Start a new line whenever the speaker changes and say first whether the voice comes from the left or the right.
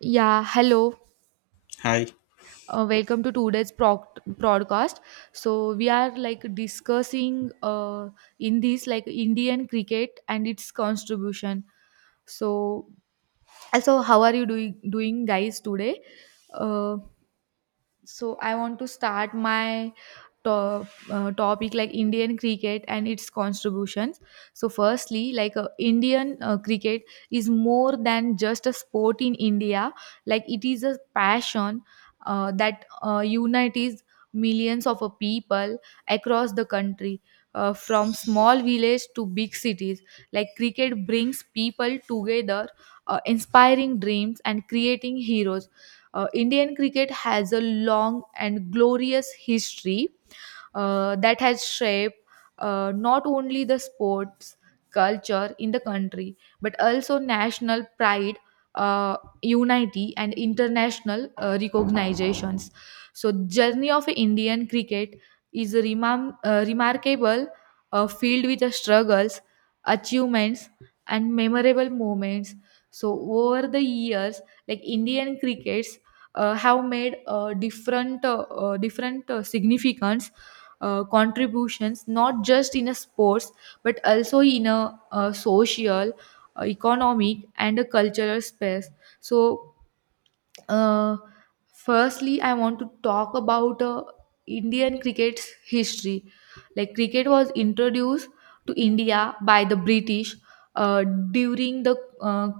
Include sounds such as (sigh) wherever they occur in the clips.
right: Yeah, hello.
left: Hi.
right: Welcome to today's broadcast. So we are discussing in this like Indian cricket and its contribution. So also, how are you doing guys today? Uh, so I want to start my to- topic like Indian cricket and its contributions. So, firstly, Indian cricket is more than just a sport in India, like it is a passion that unites millions of people across the country. From small village to big cities, like cricket brings people together, inspiring dreams and creating heroes. Indian cricket has a long and glorious history that has shaped not only the sports culture in the country but also national pride, unity and international recognitions. So journey of Indian cricket is a remarkable, filled with the struggles, achievements and memorable moments. So over the years, like Indian crickets have made different significance, contributions not just in a sports but also in a social, economic and a cultural space. So uh, firstly, I want to talk about Indian cricket's history. Like, cricket was introduced to India by the British uh, during the uh,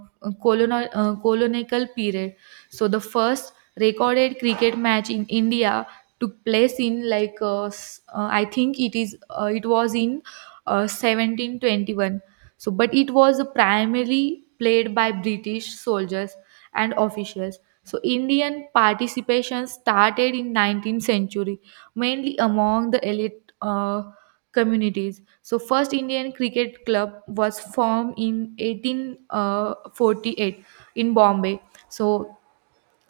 right: colonial period. So, the first recorded cricket match in India took place in like I think it is it was in 1721. So, but it was primarily played by British soldiers and officials. So, Indian participation started in 19th century, mainly among the elite communities. So, first Indian cricket club was formed in 1848 in Bombay. So,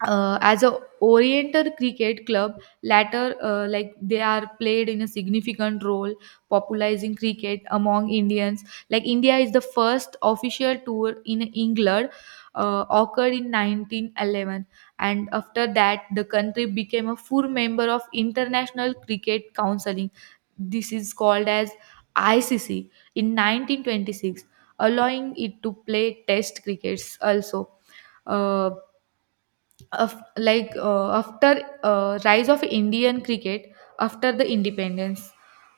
right: as a Oriental Cricket Club, latter like they are played in a significant role popularizing cricket among Indians. Like India is the first official tour in England occurred in 1911, and after that the country became a full member of International Cricket Counseling. This is called as ICC in 1926, allowing it to play test crickets also. Uh, of like after Rise of Indian cricket after the independence,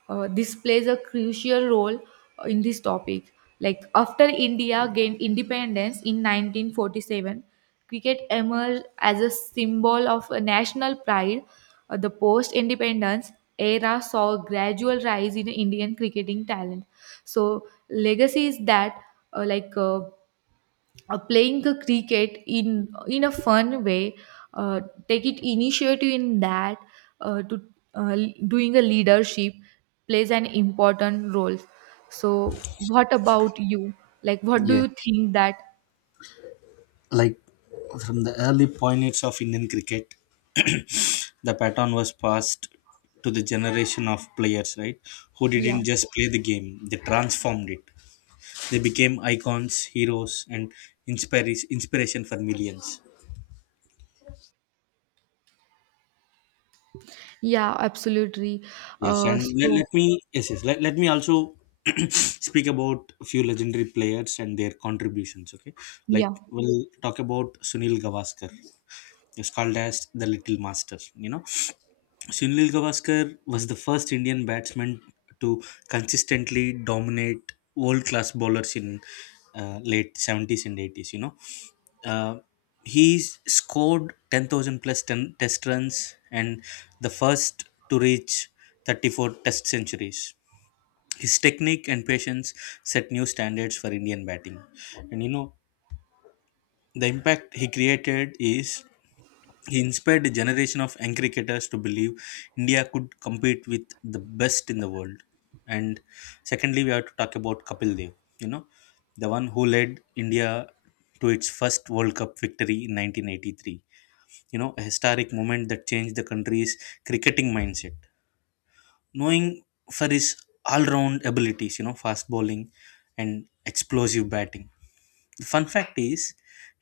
right: this plays a crucial role in this topic. Like after India gained independence in 1947, cricket emerged as a symbol of a national pride. The post independence era saw a gradual rise in Indian cricketing talent. So legacy is that uh, like uh, playing the cricket in a fun way, uh, take it initiative in that to uh, doing a leadership plays an important role. So what about you, like what do you
left: Yes.
right: think that?
left: Like from the early pioneers of Indian cricket, the pattern was passed to the generation of players, right? Who
right: Yeah.
left: didn't just play the game, they transformed it. They became icons, heroes, and inspires inspiration for millions.
right: Yeah, absolutely.
left: Yes,
right: uh,
left: and let,
right: so
left: let me yes, yes let, let me also (clears throat) speak about a few legendary players and their contributions. Okay,
right: yeah.
left: like we'll talk about Sunil Gavaskar. He's called as the Little Master. You know, Sunil Gavaskar was the first Indian batsman to consistently dominate world class bowlers in late 70s and 80s. Uh, he scored 10,000 plus 10 test runs and the first to reach 34 test centuries. His technique and patience set new standards for Indian batting. And the impact he created is he inspired a generation of young cricketers to believe India could compete with the best in the world. And secondly, we have to talk about Kapil Dev, you know, the one who led India to its first World Cup victory in 1983. A historic moment that changed the country's cricketing mindset. Knowing for his all round abilities, fast bowling and explosive batting. Fun fact is,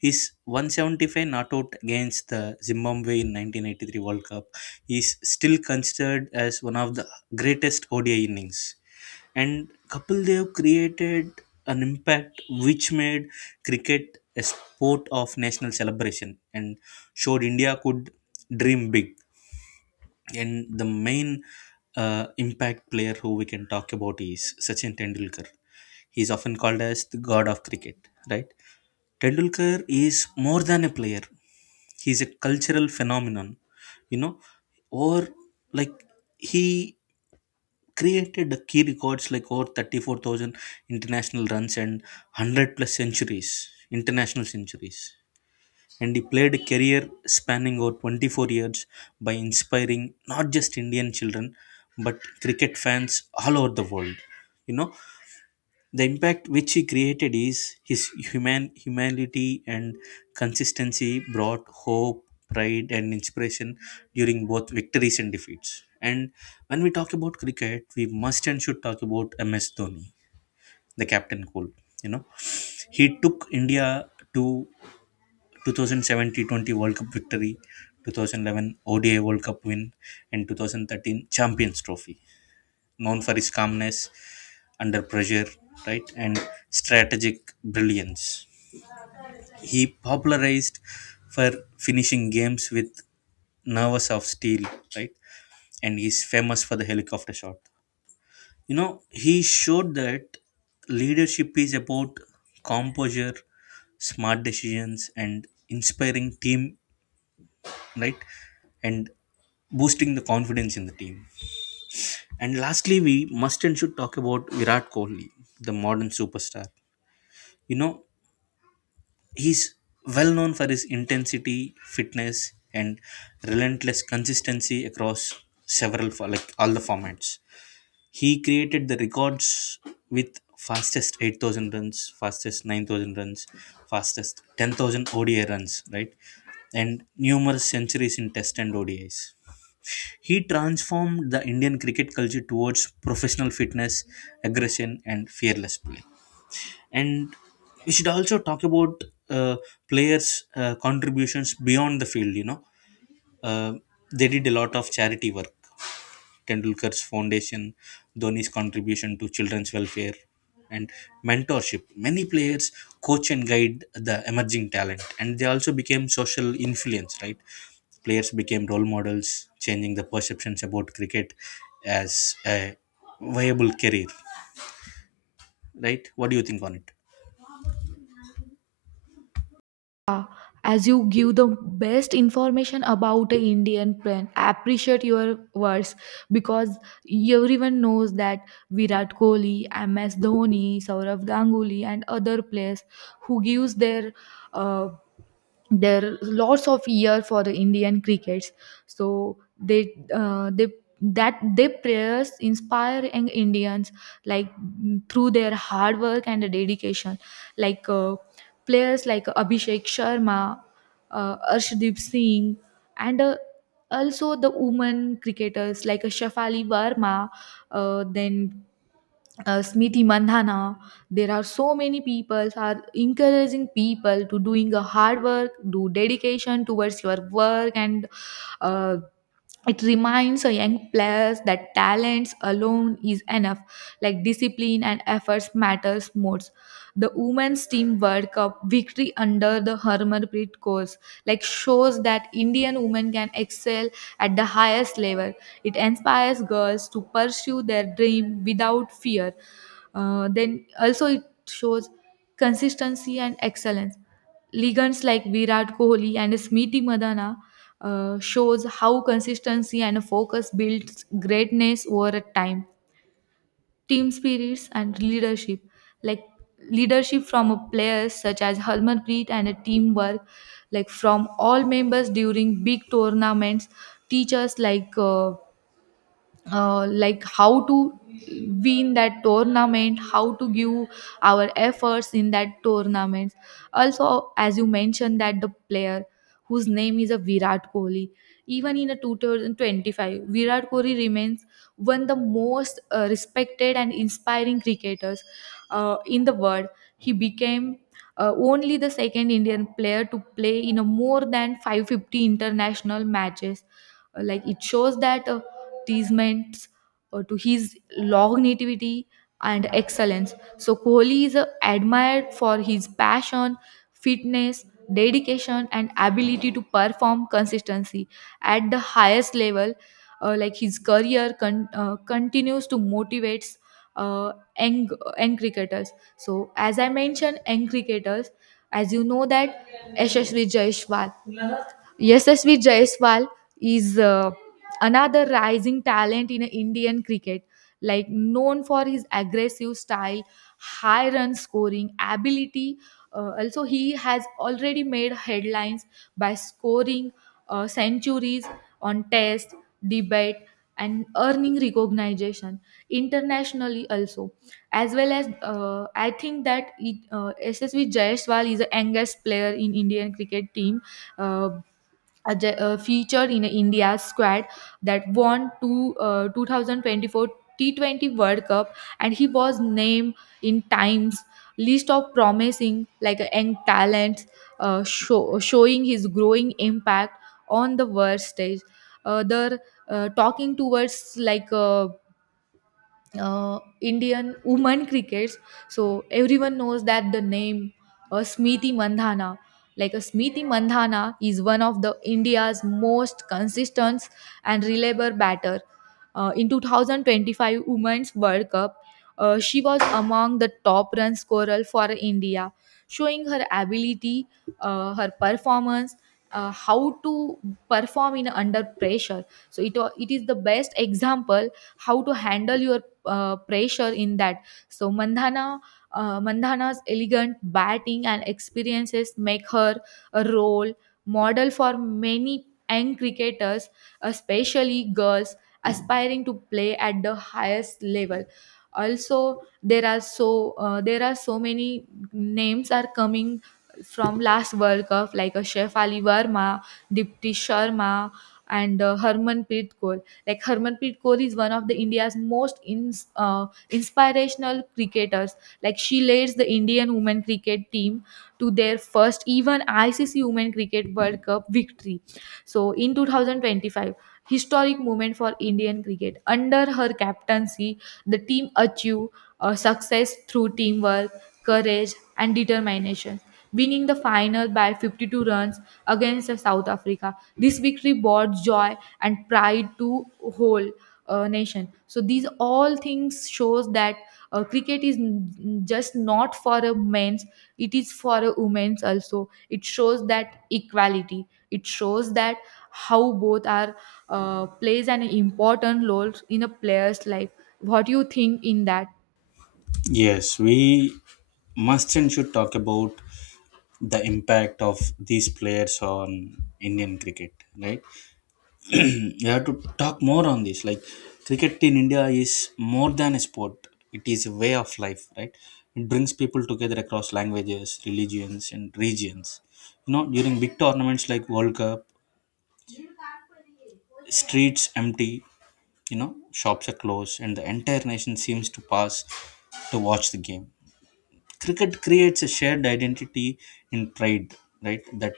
left: his 175 not out against the Zimbabwe in 1983 World Cup is still considered as one of the greatest ODI innings. And Kapil Dev created an impact which made cricket a sport of national celebration and showed India could dream big. And the main impact player who we can talk about is Sachin Tendulkar. He is often called as the god of cricket, right? Tendulkar is more than a player. He is a cultural phenomenon, you know, or like he created the key records like over 34,000 international runs and 100 plus centuries, international centuries, and he played a career spanning over 24 years by inspiring not just Indian children but cricket fans all over the world. You know, the impact which he created is his humanity and consistency brought hope, pride, and inspiration during both victories and defeats. And when we talk about cricket, we must and should talk about MS Dhoni, the captain cool. You know, he took India to 2007 T20 World Cup victory, 2011 ODI World Cup win, and 2013 Champions Trophy. Known for his calmness under pressure, right, and strategic brilliance. He popularized for finishing games with nerves of steel, right, and he's famous for the helicopter shot. He showed that leadership is about composure, smart decisions, and inspiring team, right, and boosting the confidence in the team. And lastly, we must and should talk about Virat Kohli, the modern superstar. You know he's well known for his intensity, fitness, and relentless consistency across like all the formats. He created the records with fastest 8,000 runs, fastest 9,000 runs, fastest 10,000 ODI runs, right, and numerous centuries in test and ODIs. He transformed the Indian cricket culture towards professional fitness, aggression, and fearless play. And we should also talk about uh, players' contributions beyond the field. Uh, they did a lot of charity work. Tendulkar's foundation, Dhoni's contribution to children's welfare, and mentorship. Many players coach and guide the emerging talent, and they also became social influence, right? Players became role models, changing the perceptions about cricket as a viable career, right? What do you think on it?
right: Yeah, as you give the best information about the Indian brand, I appreciate your words, because everyone knows that Virat Kohli, MS Dhoni, Saurav Ganguly, and other players who gives their uh, there are lots of year for the Indian crickets. So they that their prayers inspire Indians, like through their hard work and dedication. like uh, Players like Abhishek Sharma, Arshdeep Singh, and also the women cricketers like Shafali Verma, then Smriti Mandhana. There are so many people are encouraging people to doing a hard work, do dedication towards your work, and uh, it reminds a young players that talents alone is enough. Like discipline and efforts matters most. The women's team World Cup victory under the Harmanpreet course, like shows that Indian women can excel at the highest level. It inspires girls to pursue their dream without fear. Then also it shows consistency and excellence. Ligands like Virat Kohli and Smriti Madana shows how consistency and focus builds greatness over a time. Team spirits and leadership, like leadership from players such as Harmanpreet and a teamwork, like from all members during big tournaments. Teachers like how to win that tournament, how to give our efforts in that tournament. Also, as you mentioned that the player whose name is a Virat Kohli, even in a 2025 Virat Kohli remains one of the most respected and inspiring cricketers in the world. He became only the second Indian player to play in a more than 550 international matches. Like it shows that advertisements to his longevity and excellence. So Kohli is admired for his passion, fitness, dedication, and ability to perform consistency at the highest level. Like his career continues to motivate uh, young cricketers. So as I mentioned, young cricketers, as you know that Ashashri Jaishwal. SSV Jaiswal is another rising talent in Indian cricket, like known for his aggressive style, high run scoring ability. Also, he has already made headlines by scoring centuries on test, debate, and earning recognition internationally also. As well as I think that SSV Jaiswal is the youngest player in Indian cricket team uh, featured in India's squad that won two, 2024 T20 World Cup, and he was named in Times list of promising young talents, showing his growing impact on the world stage. They're Talking towards Indian women crickets. So everyone knows that the name Smriti Mandhana. Like a Smriti Mandhana is one of the India's most consistent and reliable batter. In 2025 Women's World Cup, she was among the top run scorer for India, showing her ability, her performance, how to perform in under pressure. So it is the best example how to handle your pressure in that. So Mandhana, Mandhana's elegant batting and experiences make her a role model for many young cricketers, especially girls aspiring to play at the highest level. Also, there are so many names are coming from last World Cup, like a Chef Ali Verma, Dipti Sharma, and Harmanpreet Kaur. Like Harmanpreet Kaur is one of the India's most inspirational cricketers. Like she leads the Indian women cricket team to their first even ICC Women Cricket World Cup victory. So in 2025, historic moment for Indian cricket. Under her captaincy, the team achieve success through teamwork, courage, and determination, winning the final by 52 runs against the South Africa. This victory brought joy and pride to whole nation. So these all things shows that cricket is just not for a men's; it is for a women's also. It shows that equality. It shows that how both are plays an important role in a player's life. What do you think in that?
left: Yes, we must and should talk about the impact of these players on Indian cricket, right? We have to talk more on this. Like cricket in India is more than a sport; it is a way of life, right? It brings people together across languages, religions, and regions. During big tournaments like World Cup, streets empty. Shops are closed, and the entire nation seems to pass to watch the game. Cricket creates a shared identity in pride, right? That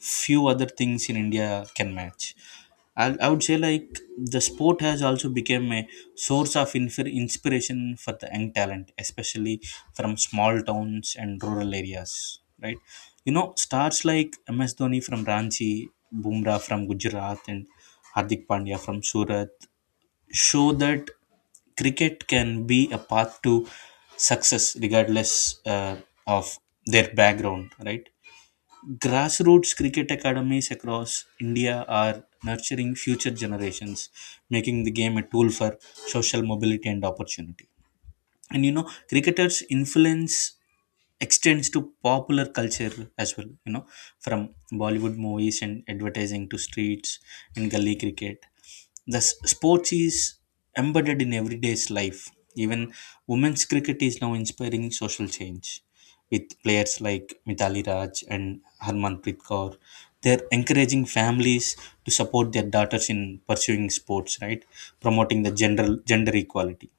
left: few other things in India can match. I would say, like, the sport has also become a source of inspiration for the young talent, especially from small towns and rural areas, right. Stars like MS Dhoni from Ranchi, Bumrah from Gujarat, and Hardik Pandya from Surat show that cricket can be a path to success regardless uh, of their background, right. Grassroots cricket academies across India are nurturing future generations, making the game a tool for social mobility and opportunity. And cricketers influence extends to popular culture as well. From Bollywood movies and advertising to streets and gully cricket, the sports is embedded in everyday's life. Even women's cricket is now inspiring social change with players like Mithali Raj and Harmanpreet Kaur. They're encouraging families to support their daughters in pursuing sports, right, promoting the general gender equality.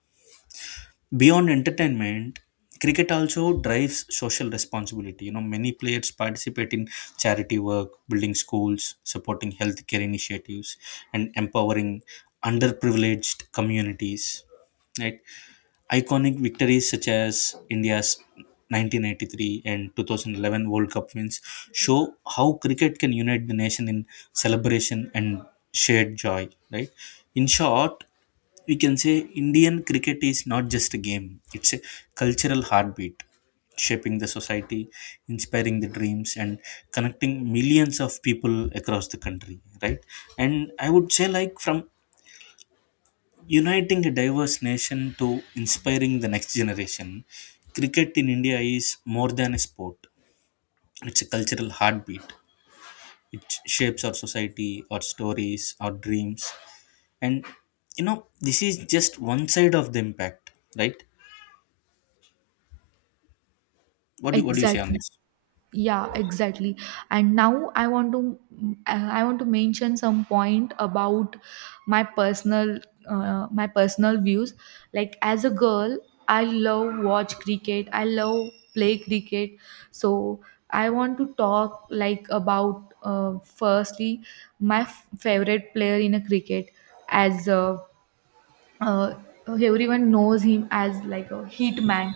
left: Beyond entertainment, cricket also drives social responsibility. Many players participate in charity work, building schools, supporting healthcare initiatives, and empowering underprivileged communities, right? Iconic victories such as India's 1983 and 2011 World Cup wins show how cricket can unite the nation in celebration and shared joy, right? In short, we can say Indian cricket is not just a game, it's a cultural heartbeat, shaping the society, inspiring the dreams, and connecting millions of people across the country, right? And I would say, like, from uniting a diverse nation to inspiring the next generation, cricket in India is more than a sport. It's a cultural heartbeat. It shapes our society, our stories, our dreams. And this is just one side of the impact, right? What do you say on
right: Exactly.
left: this?
right: Yeah, exactly. And now I want to I want to mention some point about my personal my personal views. Like as a girl, I love watch cricket, I love play cricket. So I want to talk like about firstly my favorite player in a cricket. As uh, Everyone knows him as like a hit man,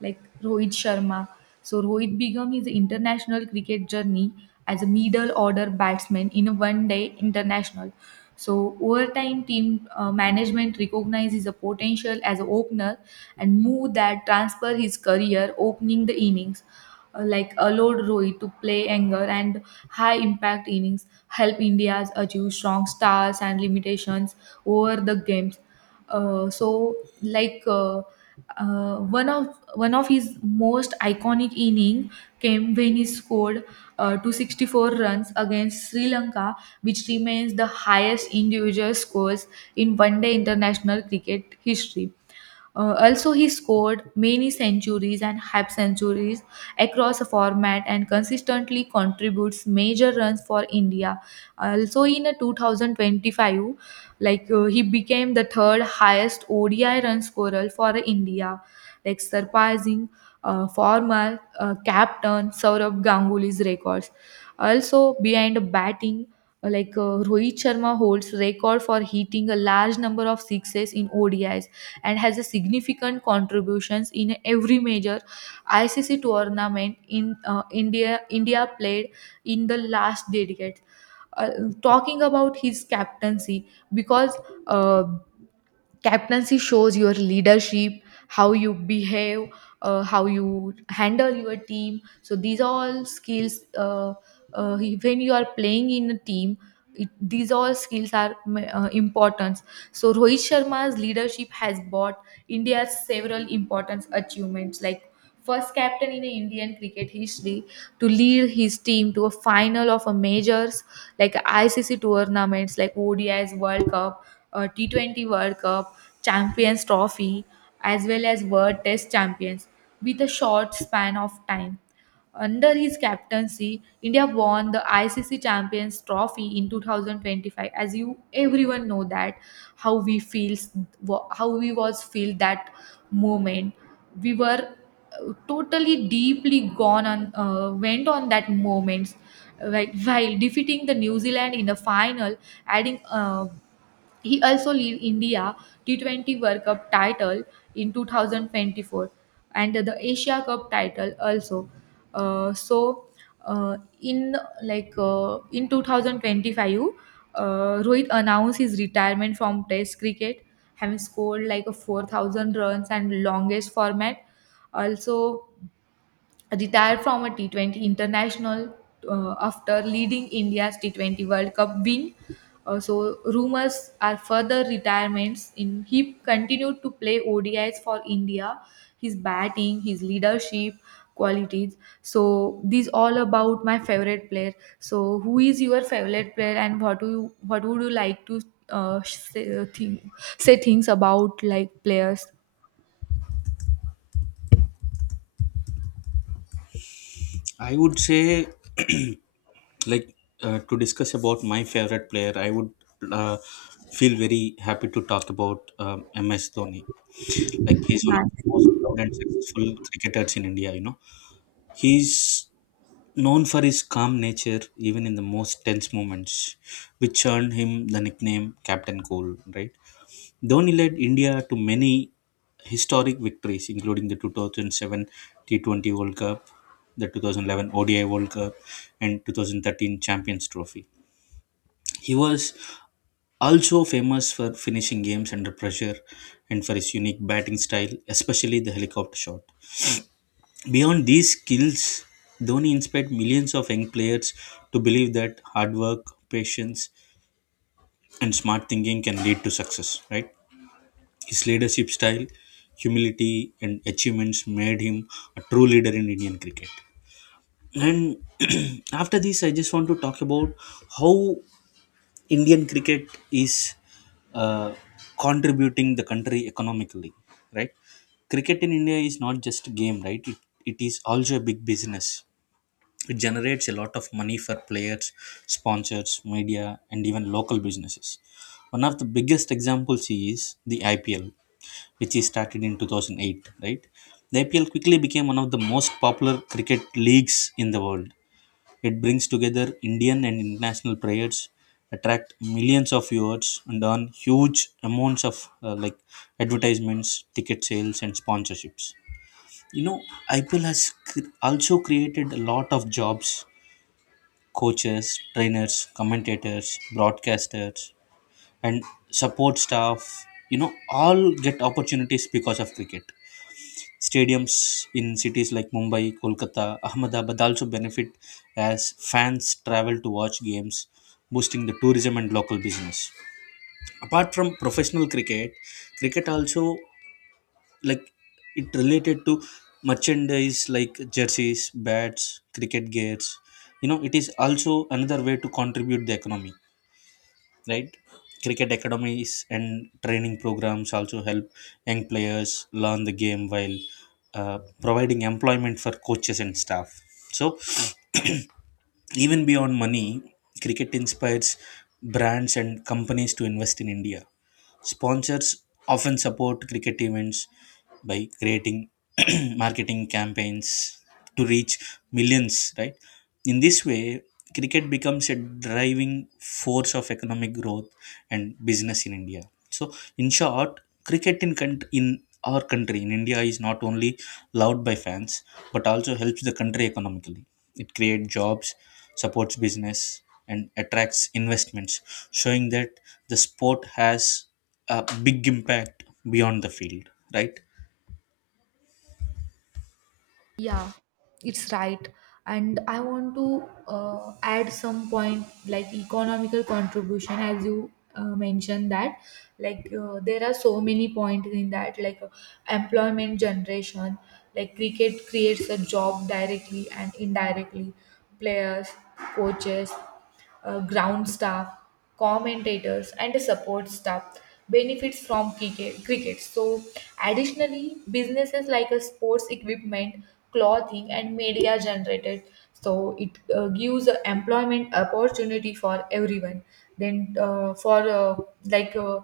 right: like Rohit Sharma. So Rohit began his international cricket journey as a middle order batsman in a one-day international. So over time, team management recognized his potential as an opener and moved that transfer his career opening the innings, allowed Rohit to play anger and high impact innings, help India achieve strong stars and limitations over the games. Uh, so like uh, One of his most iconic inning came when he scored 264 runs against Sri Lanka, which remains the highest individual scores in one day international cricket history. Also, he scored many centuries and half centuries across a format and consistently contributes major runs for India. Also, in a 2025, he became the third highest ODI run scorer for India, like surpassing former captain Saurabh Ganguly's records. Also, behind batting, Rohit Sharma holds record for hitting a large number of sixes in ODIs and has a significant contributions in every major ICC tournament in India played in the last decade. Uh, Talking about his captaincy because. Uh, Captaincy shows your leadership, how you behave, how you handle your team. So these are all skills uh, when you are playing in a team, these all skills are important. So Rohit Sharma's leadership has brought India several important achievements, like first captain in Indian cricket history to lead his team to a final of a majors like ICC tournaments like ODIs World Cup, T20 World Cup, Champions Trophy, as well as World Test Champions with a short span of time. Under his captaincy, India won the ICC Champions Trophy in 2025. As you everyone know that how we feels, how we was feel that moment, we were totally deeply gone on went on that moments, like while defeating the New Zealand in the final. Adding He also led India T20 World Cup title in 2024 and the Asia Cup title also. Uh, so uh, in in 2025, uh, Rohit announced his retirement from Test cricket, having scored like a 4,000 runs and longest format. Also, retired from a T20 international after leading India's T20 World Cup win. So rumors are further retirements. In he continued to play ODIs for India. His batting, his leadership qualities. So these all about my favorite player. So who is your favorite player, and what do you what would you like to say, think, say things about like players?
left: I would say, like, to discuss about my favorite player, I would uh, feel very happy to talk about MS Dhoni. Like, he's one of the
right: Nice.
left: most proud and successful cricketers in India. He's known for his calm nature even in the most tense moments, which earned him the nickname Captain Cool, right? Dhoni led India to many historic victories, including the 2007 T20 World Cup, the 2011 ODI World Cup, and 2013 Champions Trophy. He was also famous for finishing games under pressure and for his unique batting style, especially the helicopter shot. Beyond these skills, Dhoni inspired millions of young players to believe that hard work, patience, and smart thinking can lead to success, right? His leadership style, humility, and achievements made him a true leader in Indian cricket. And (clears throat) after this, I just want to talk about how Indian cricket is uh, contributing the country economically, right? Cricket in India is not just a game, right? It is also a big business. It generates a lot of money for players, sponsors, media, and even local businesses. One of the biggest examples is the IPL, which is started in 2008, right? The IPL quickly became one of the most popular cricket leagues in the world. It brings together Indian and international players, attract millions of viewers, and earn huge amounts of like advertisements, ticket sales, and sponsorships. You know, IPL has also created a lot of jobs. Coaches, trainers, commentators, broadcasters, and support staff, you know, all get opportunities because of cricket. Stadiums in cities like Mumbai, Kolkata, Ahmedabad also benefit as fans travel to watch games, boosting the tourism and local business. Apart from professional cricket, cricket also like it related to merchandise like jerseys, bats, cricket gears. It is also another way to contribute the economy, right. Cricket academies and training programs also help young players learn the game while providing employment for coaches and staff. So (clears throat) even beyond money, cricket inspires brands and companies to invest in India. Sponsors often support cricket events by creating (clears throat) marketing campaigns to reach millions, right. In this way, cricket becomes a driving force of economic growth and business in India. So, in short, cricket in country, in our country in India is not only loved by fans but also helps the country economically. It creates jobs, supports business, and attracts investments, showing that the sport has a big impact beyond the field, right?
right: Yeah, it's right. And I want to add some point like economical contribution, as you mentioned that. Like there are so many points in that, like employment generation, like cricket creates a job directly and indirectly, players, coaches ground staff, commentators, and the support staff benefits from cricket. So, additionally, businesses like a sports equipment, clothing, and media generated. So it gives a employment opportunity for everyone. Then for like.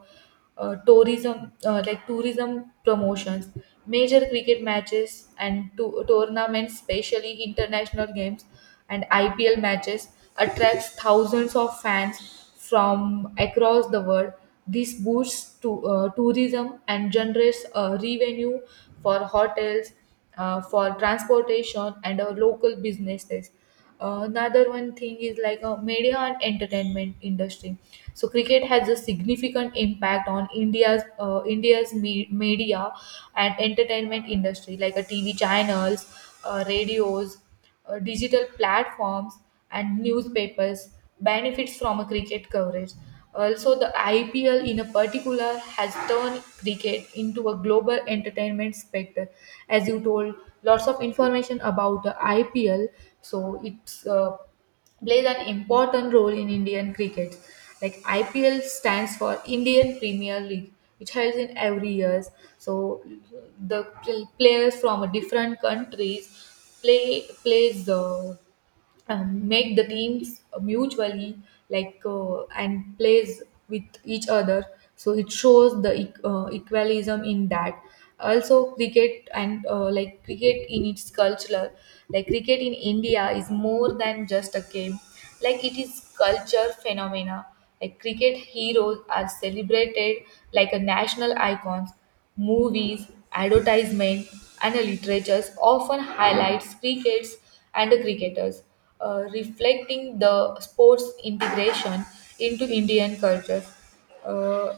right: Tourism like tourism promotions major cricket matches and tournaments especially international games and IPL matches attracts thousands of fans from across the world. This boosts to, tourism and generates revenue for hotels, for transportation, and local businesses. Another one thing is like media and entertainment industry. So cricket has a significant impact on India's media and entertainment industry, like a TV channels, radios digital platforms and newspapers benefits from a cricket coverage. Also, the IPL in a particular has turned cricket into a global entertainment spectre. As you told, lots of information about the IPL. So it's plays an important role in Indian cricket. Like IPL stands for Indian Premier League, which holds in every year. So the players from different countries plays the make the teams mutually like and plays with each other. So it shows the equalism in that. Also cricket and like cricket in its cultural, like cricket in India is more than just a game, like it is culture phenomena, like cricket heroes are celebrated like a national icons. Movies, advertisement, and literatures often highlights cricket's and cricketers, reflecting the sports integration into Indian cultures. Uh,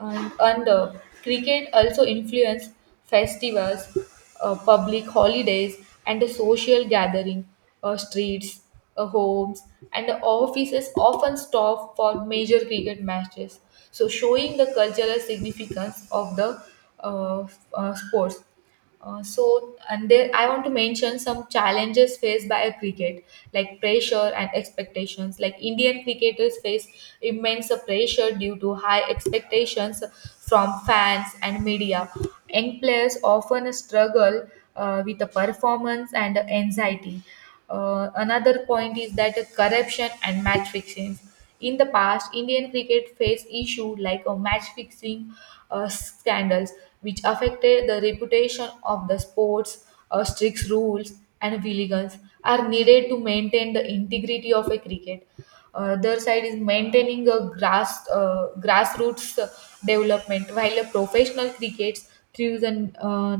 right: and cricket also influenced festivals, public holidays, and the social gathering, streets, homes, and the offices often stop for major cricket matches. So, showing the cultural significance of the uh, sports. So, and there I want to mention some challenges faced by a cricket, like pressure and expectations. Like Indian cricketers face immense pressure due to high expectations from fans and media. Young players often struggle with the performance and anxiety. Another point is that corruption and match fixing. In the past, Indian cricket faced issues like a match fixing scandals, which affected the reputation of the sports. Strict rules and vigilance are needed to maintain the integrity of a cricket. Other side is maintaining a grassroots development, while a professional cricket throws an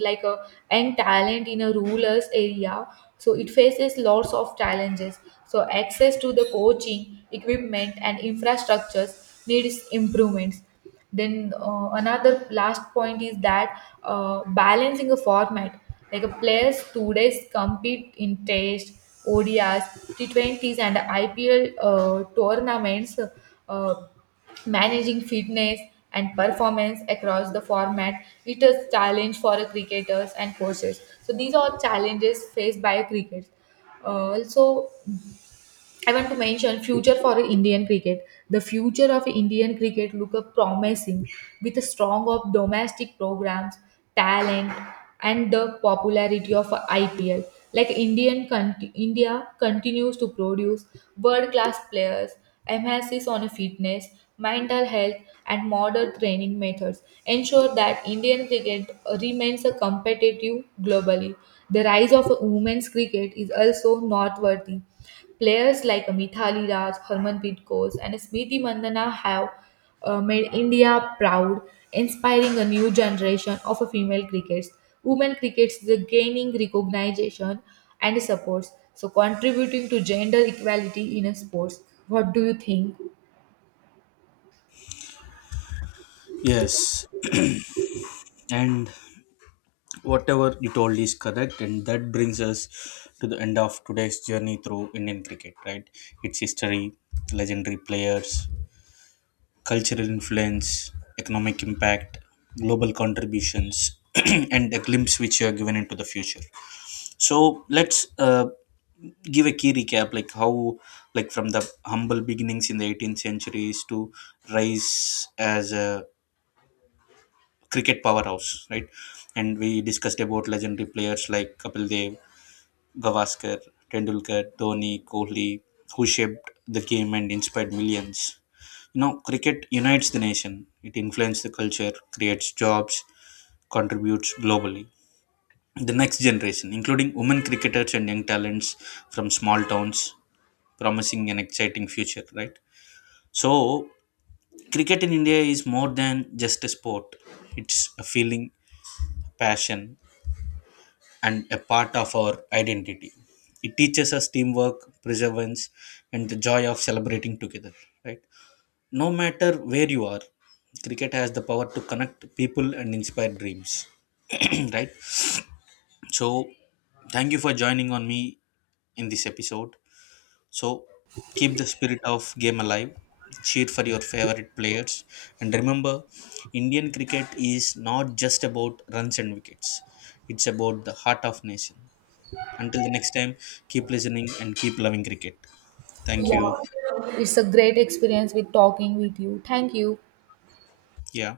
right: like a young talent in a rural area, so it faces lots of challenges. So access to the coaching, equipment, and infrastructures needs improvements. Then Another last point is that balancing a format like a players today's compete in Test, ODIs, T20s, and IPL tournaments. Uh, Managing fitness and performance across the format, it is challenge for a cricketers and coaches. So these are challenges faced by cricket. Also, I want to mention future for Indian cricket. The future of Indian cricket look up promising with a strong of domestic programs, talent, and the popularity of IPL. Like India continues to produce world class players, emphasis on fitness, mental health, and modern training methods ensure that Indian cricket remains a competitive globally. The rise of women's cricket is also noteworthy. Players like Mithali Raj, Harmanpreet Kaur, and Smriti Mandana have made India proud, inspiring a new generation of female crickets. Women crickets is gaining recognition and supports, so contributing to gender equality in sports. What do you think?
left: Yes, and whatever you told is correct and that brings us to the end of today's journey through Indian cricket, right. Its history, legendary players, cultural influence, economic impact, global contributions, (clears throat) and a glimpse which you are given into the future. So let's give a key recap, like how, like from the humble beginnings in the 18th centuries to rise as a cricket powerhouse, right. And we discussed about legendary players like Kapil Dev, Gavaskar, Tendulkar, Dhoni, Kohli, who shaped the game and inspired millions. Cricket unites the nation. It influences the culture, creates jobs, contributes globally. The next generation, including women cricketers and young talents from small towns, promising an exciting future, right? So, cricket in India is more than just a sport. It's a feeling, passion, and a part of our identity. It teaches us teamwork, perseverance, and the joy of celebrating together, right? No matter where you are, cricket has the power to connect people and inspire dreams. (clears throat) Right? So, thank you for joining on me in this episode. So, keep the spirit of game alive, cheer for your favorite players, and remember Indian cricket is not just about runs and wickets, it's about the heart of nation. Until the next time, keep listening and keep loving cricket. Thank you.
right: It's a great experience with talking with you. Thank you.
left: Yeah.